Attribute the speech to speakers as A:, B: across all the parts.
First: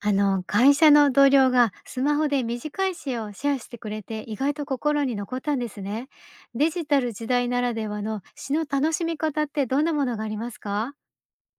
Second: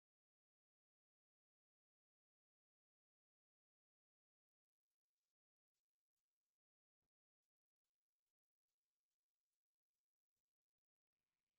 A: 会社の同僚がスマホで短い詩をシェアしてくれて意外と心に残ったんですね。デジタル時代ならではの詩の楽しみ方ってどんなものがありますか？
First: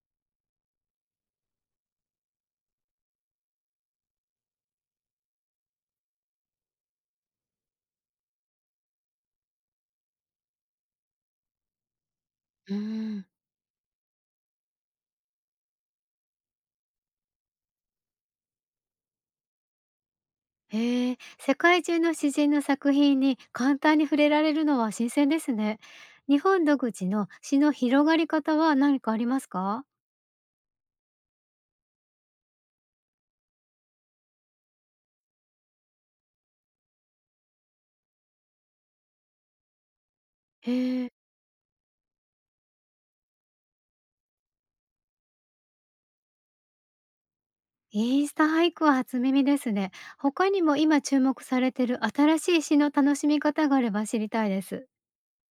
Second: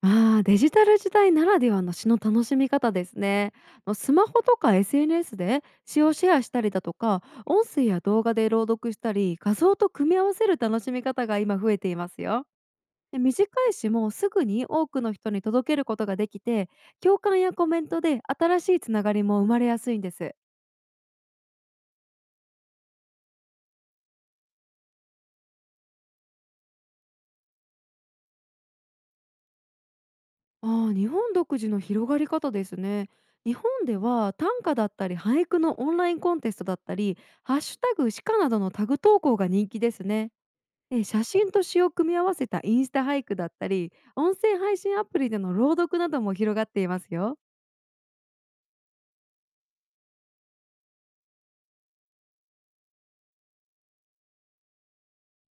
B: ああ、デジタル時代ならではの詩の楽しみ方ですね。スマホとか SNS で詩をシェアしたりだとか、音声や動画で朗読したり、画像と組み合わせる楽しみ方が今増えていますよ。
A: うー
B: で
A: ん。
B: 短い詩もすぐに多くの人に届けることができて、共感やコメントで新しいつながりも生まれやすいんです。
A: へえ、世界中の詩人の作品に簡単に触れられるのは新鮮ですね。日本独自の詩の広がり方は何かありますか？
B: ああ、日本独自の広がり方ですね。日本では短歌だったり俳句のオンラインコンテストだったり、ハッシュタグ詩歌などのタグ投稿が人気ですね。
A: へ
B: で、
A: え。
B: 写真と詩を組み合わせたインスタ俳句だったり、音声配信アプリでの朗読なども広がっていますよ。
A: インスタ俳句は初耳ですね。他にも今注目されてる新しい詩の楽しみ方があれば知りたいです。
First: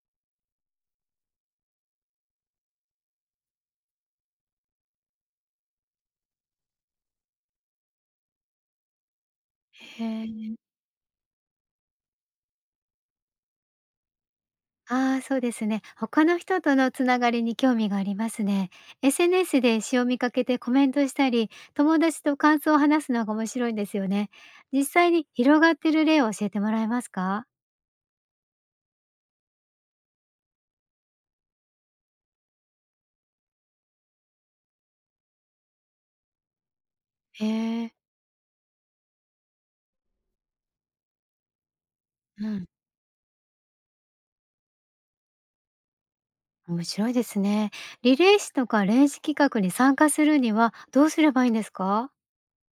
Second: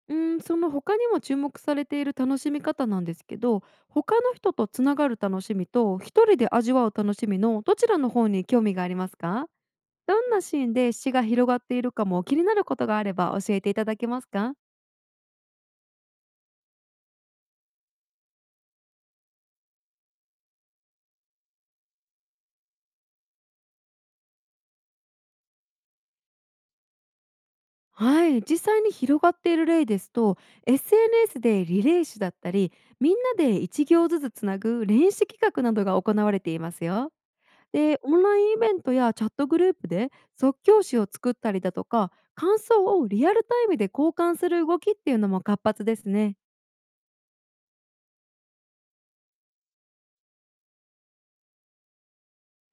B: うーん、その他にも注目されている楽しみ方なんですけど、他の人とつながる楽しみと一人で味わう楽しみのどちらの方に興味がありますか？
A: へ
B: どんな
A: え。
B: シーンで詩が広がっているかも気になることがあれば教えていただけますか？
A: ああ、そうですね。他の人とのつながりに興味がありますね。SNS で詩を見かけてコメントしたり、友達と感想を話すのが面白いんですよね。実際に広がってる例を教えてもらえますか？
B: はい、実際に広がっている例ですと SNS でリレー種だったり、みんなで一行ずつつなぐ練習企画などが行われていますよ。
A: へえ。
B: でオンラインイベントやチャットグループで即興詞を作ったりだとか、
A: う
B: 感
A: ん、
B: 想をリアルタイムで交換する動きっていうのも活発ですね。
A: 面白いですね。リレー誌とか練習企画に参加するにはどうすればいいんですか？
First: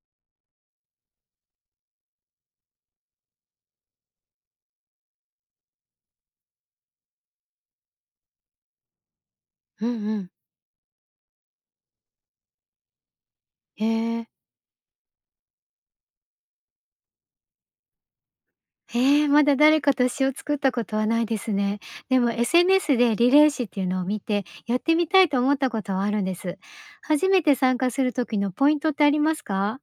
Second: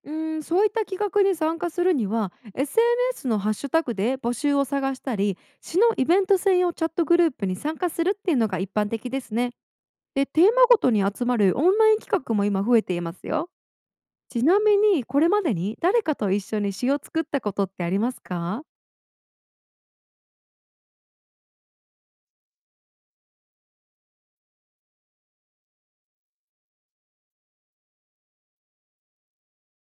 B: うん、そういった企画に参加するには SNS のハッシュタグで募集を探したり、市のイベント専用チャットグループに参加するっていうのが一般的ですね。
A: うんう
B: で、
A: ん。
B: テーマごとに集まるオンライン企画も今増えていますよ。
A: へえ。
B: ちなみにこれまでに誰かと一緒に詩を作ったことってありますか？
A: ええ、まだ誰かと詩を作ったことはないですね。でも SNS でリレー詩っていうのを見て、やってみたいと思ったことはあるんです。初めて参加する時のポイントってありますか？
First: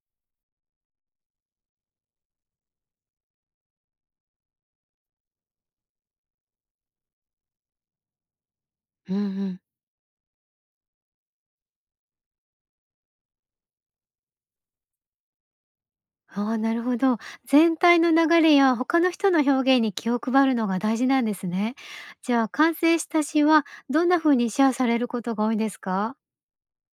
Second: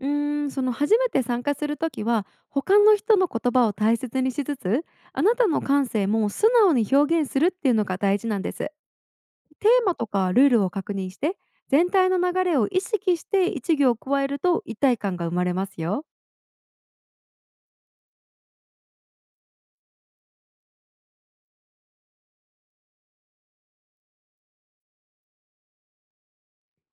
B: うーん、その初めて参加するときは他の人の言葉を大切にしつつ、あなたの感性も素直に表現するっていうのが大事なんです。テ
A: うんうん。
B: ーマとかルールを確認して、全体の流れを意識して一行加えると一体感が生まれますよ。
A: ああ、なるほど。全体の流れや他の人の表現に気を配るのが大事なんですね。じゃあ完成した詩はどんな風にシェアされることが多いんですか？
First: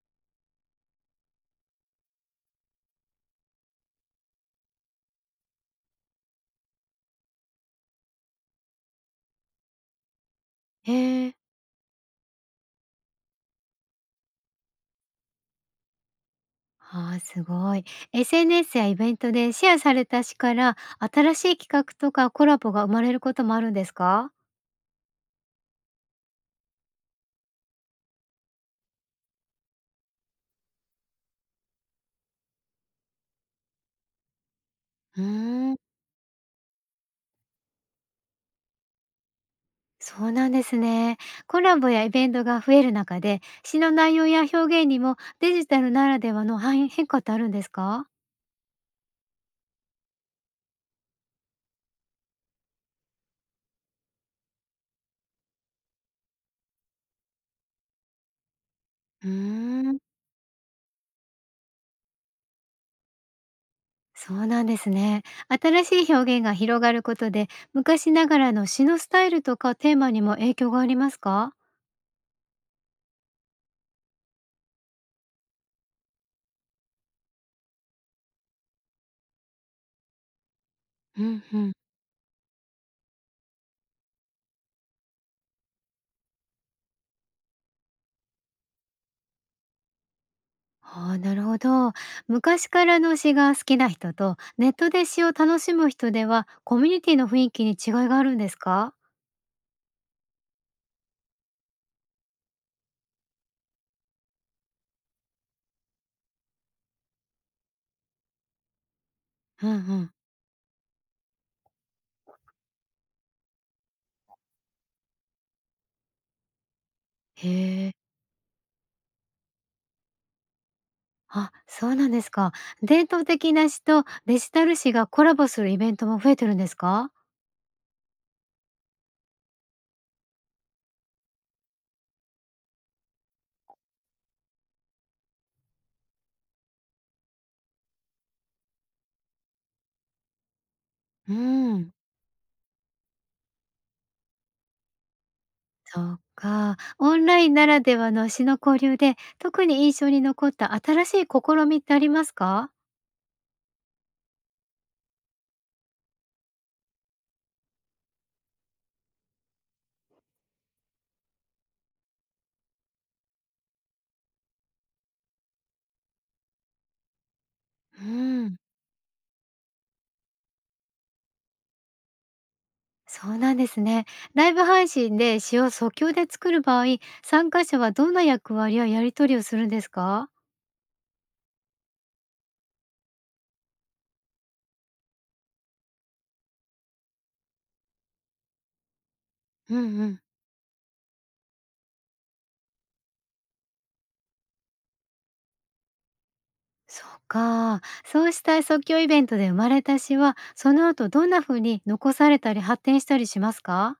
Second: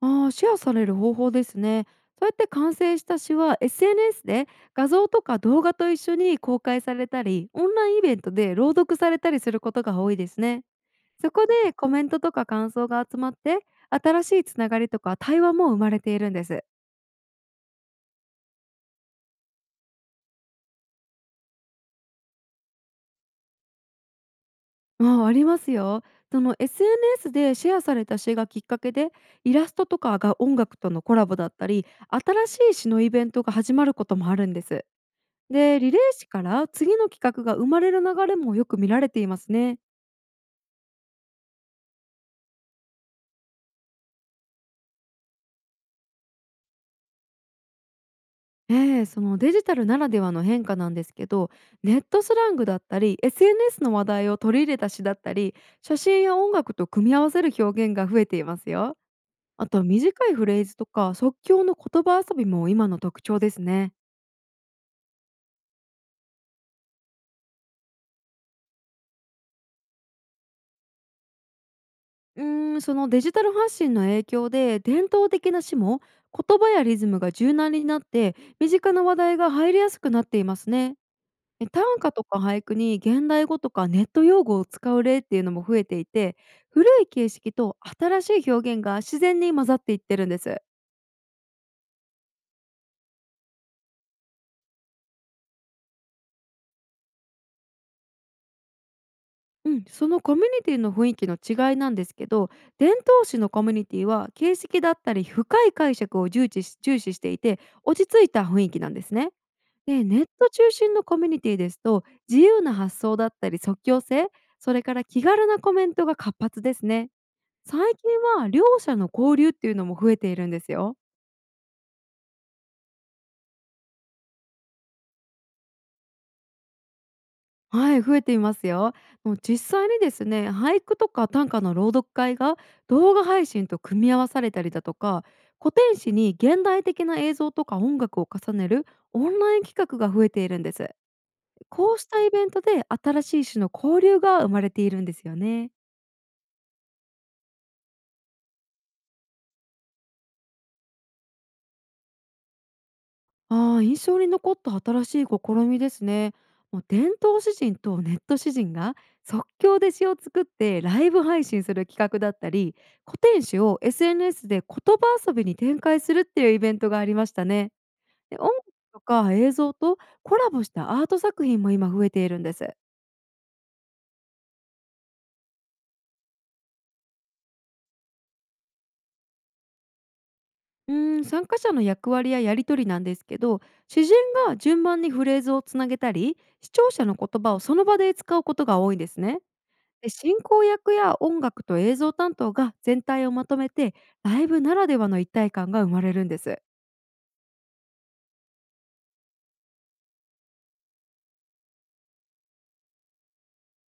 B: ああ、シェアされる方法ですね。そうやって完成した詩は SNS で画像とか動画と一緒に公開されたり、オンラインイベントで朗読されたりすることが多いですね。
A: へ
B: そ
A: え。
B: こでコメントとか感想が集まって、新しいつながりとか対話も生まれているんです。
A: ああ、すごい。SNS やイベントでシェアされた詩から新しい企画とかコラボが生まれることもあるんですか？
B: ああ、ありますよ。その SNS でシェアされた詩がきっかけで、イラストとかが音楽とのコラボだったり、新しい詩のイベントが始まることもあるんです。
A: うーん。
B: で、リレー誌から次の企画が生まれる流れもよく見られていますね。
A: そうなんですね。コラボやイベントが増える中で詩の内容や表現にもデジタルならではの範囲変化ってあるんですか？
B: ええ、そのデジタルならではの変化なんですけど、ネットスラングだったり、SNS の話題を取り入れた詩だったり、写真や音楽と組み合わせる表現が増えていますよ。
A: うー
B: あと
A: ん。
B: 短いフレーズとか即興の言葉遊びも今の特徴ですね。
A: そうなんですね。新しい表現が広がることで昔ながらの詩のスタイルとかテーマにも影響がありますか？
B: うーん、そのデジタル発信の影響で伝統的な詩も言葉やリズムが柔軟になって、身近な話題が入りやすくなっていますね。
A: うんうん。
B: 短歌とか俳句に現代語とかネット用語を使う例っていうのも増えていて、古い形式と新しい表現が自然に混ざっていってるんです。
A: ああ、なるほど。昔からの詩が好きな人と、ネットで詩を楽しむ人では、コミュニティの雰囲気に違いがあるんですか？
B: うん、そのコミュニティの雰囲気の違いなんですけど、伝統史のコミュニティは形式だったり深い解釈を重視していて、落ち着いた雰囲気なんですね。
A: うんう
B: で、
A: ん。
B: ネット中心のコミュニティですと、自由な発想だったり即興性、それから気軽なコメントが活発ですね。最
A: へえ。
B: 近は両者の交流っていうのも増えているんですよ。
A: あ、そうなんですか。伝統的な詩とデジタル詩がコラボするイベントも増えてるんですか？
B: はい、増えていますよ。もう実際にですね、俳句とか短歌の朗読会が動画配信と組み合わされたりだとか、古典史に現代的な映像とか音楽を重ねるオンライン企画が増えているんです。
A: うん。
B: こうしたイベントで新しい種の交流が生まれているんですよね。
A: そっか。オンラインならではの詩の交流で、特に印象に残った新しい試みってありますか？
B: ああ、印象に残った新しい試みですね。もう伝統詩人とネット詩人が即興で詩を作ってライブ配信する企画だったり、古典詩を SNS で言葉遊びに展開するっていうイベントがありましたね。
A: う
B: で、音
A: ん。
B: 楽とか映像とコラボしたアート作品も今増えているんです。
A: そうなんですね。ライブ配信で詩を即興で作る場合、参加者はどんな役割ややり取りをするんですか？
B: うーん、参加者の役割ややり取りなんですけど、詩人が順番にフレーズをつなげたり、視聴者の言葉をその場で使うことが多いんですね。
A: うんう
B: で
A: ん。
B: 進行役や音楽と映像担当が全体をまとめて、ライブならではの一体感が生まれるんです。
A: そっか。そうした即興イベントで生まれた詩は、その後どんな風に残されたり発展したりしますか？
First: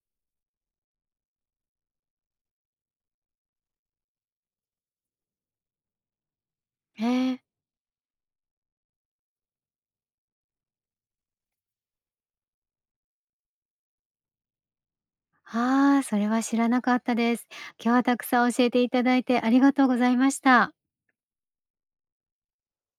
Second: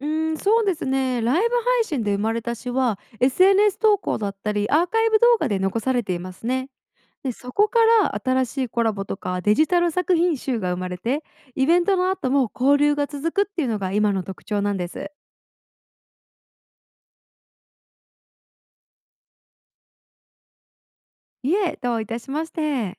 B: うーん、そうですね、ライブ配信で生まれた詩は SNS 投稿だったりアーカイブ動画で残されていますね。
A: へ
B: で
A: え。
B: そこから新しいコラボとかデジタル作品集が生まれて、イベントの後も交流が続くっていうのが今の特徴なんです。
A: ああ、それは知らなかったです。今日はたくさん教えていただいてありがとうございました。
B: いえ、どういたしまして。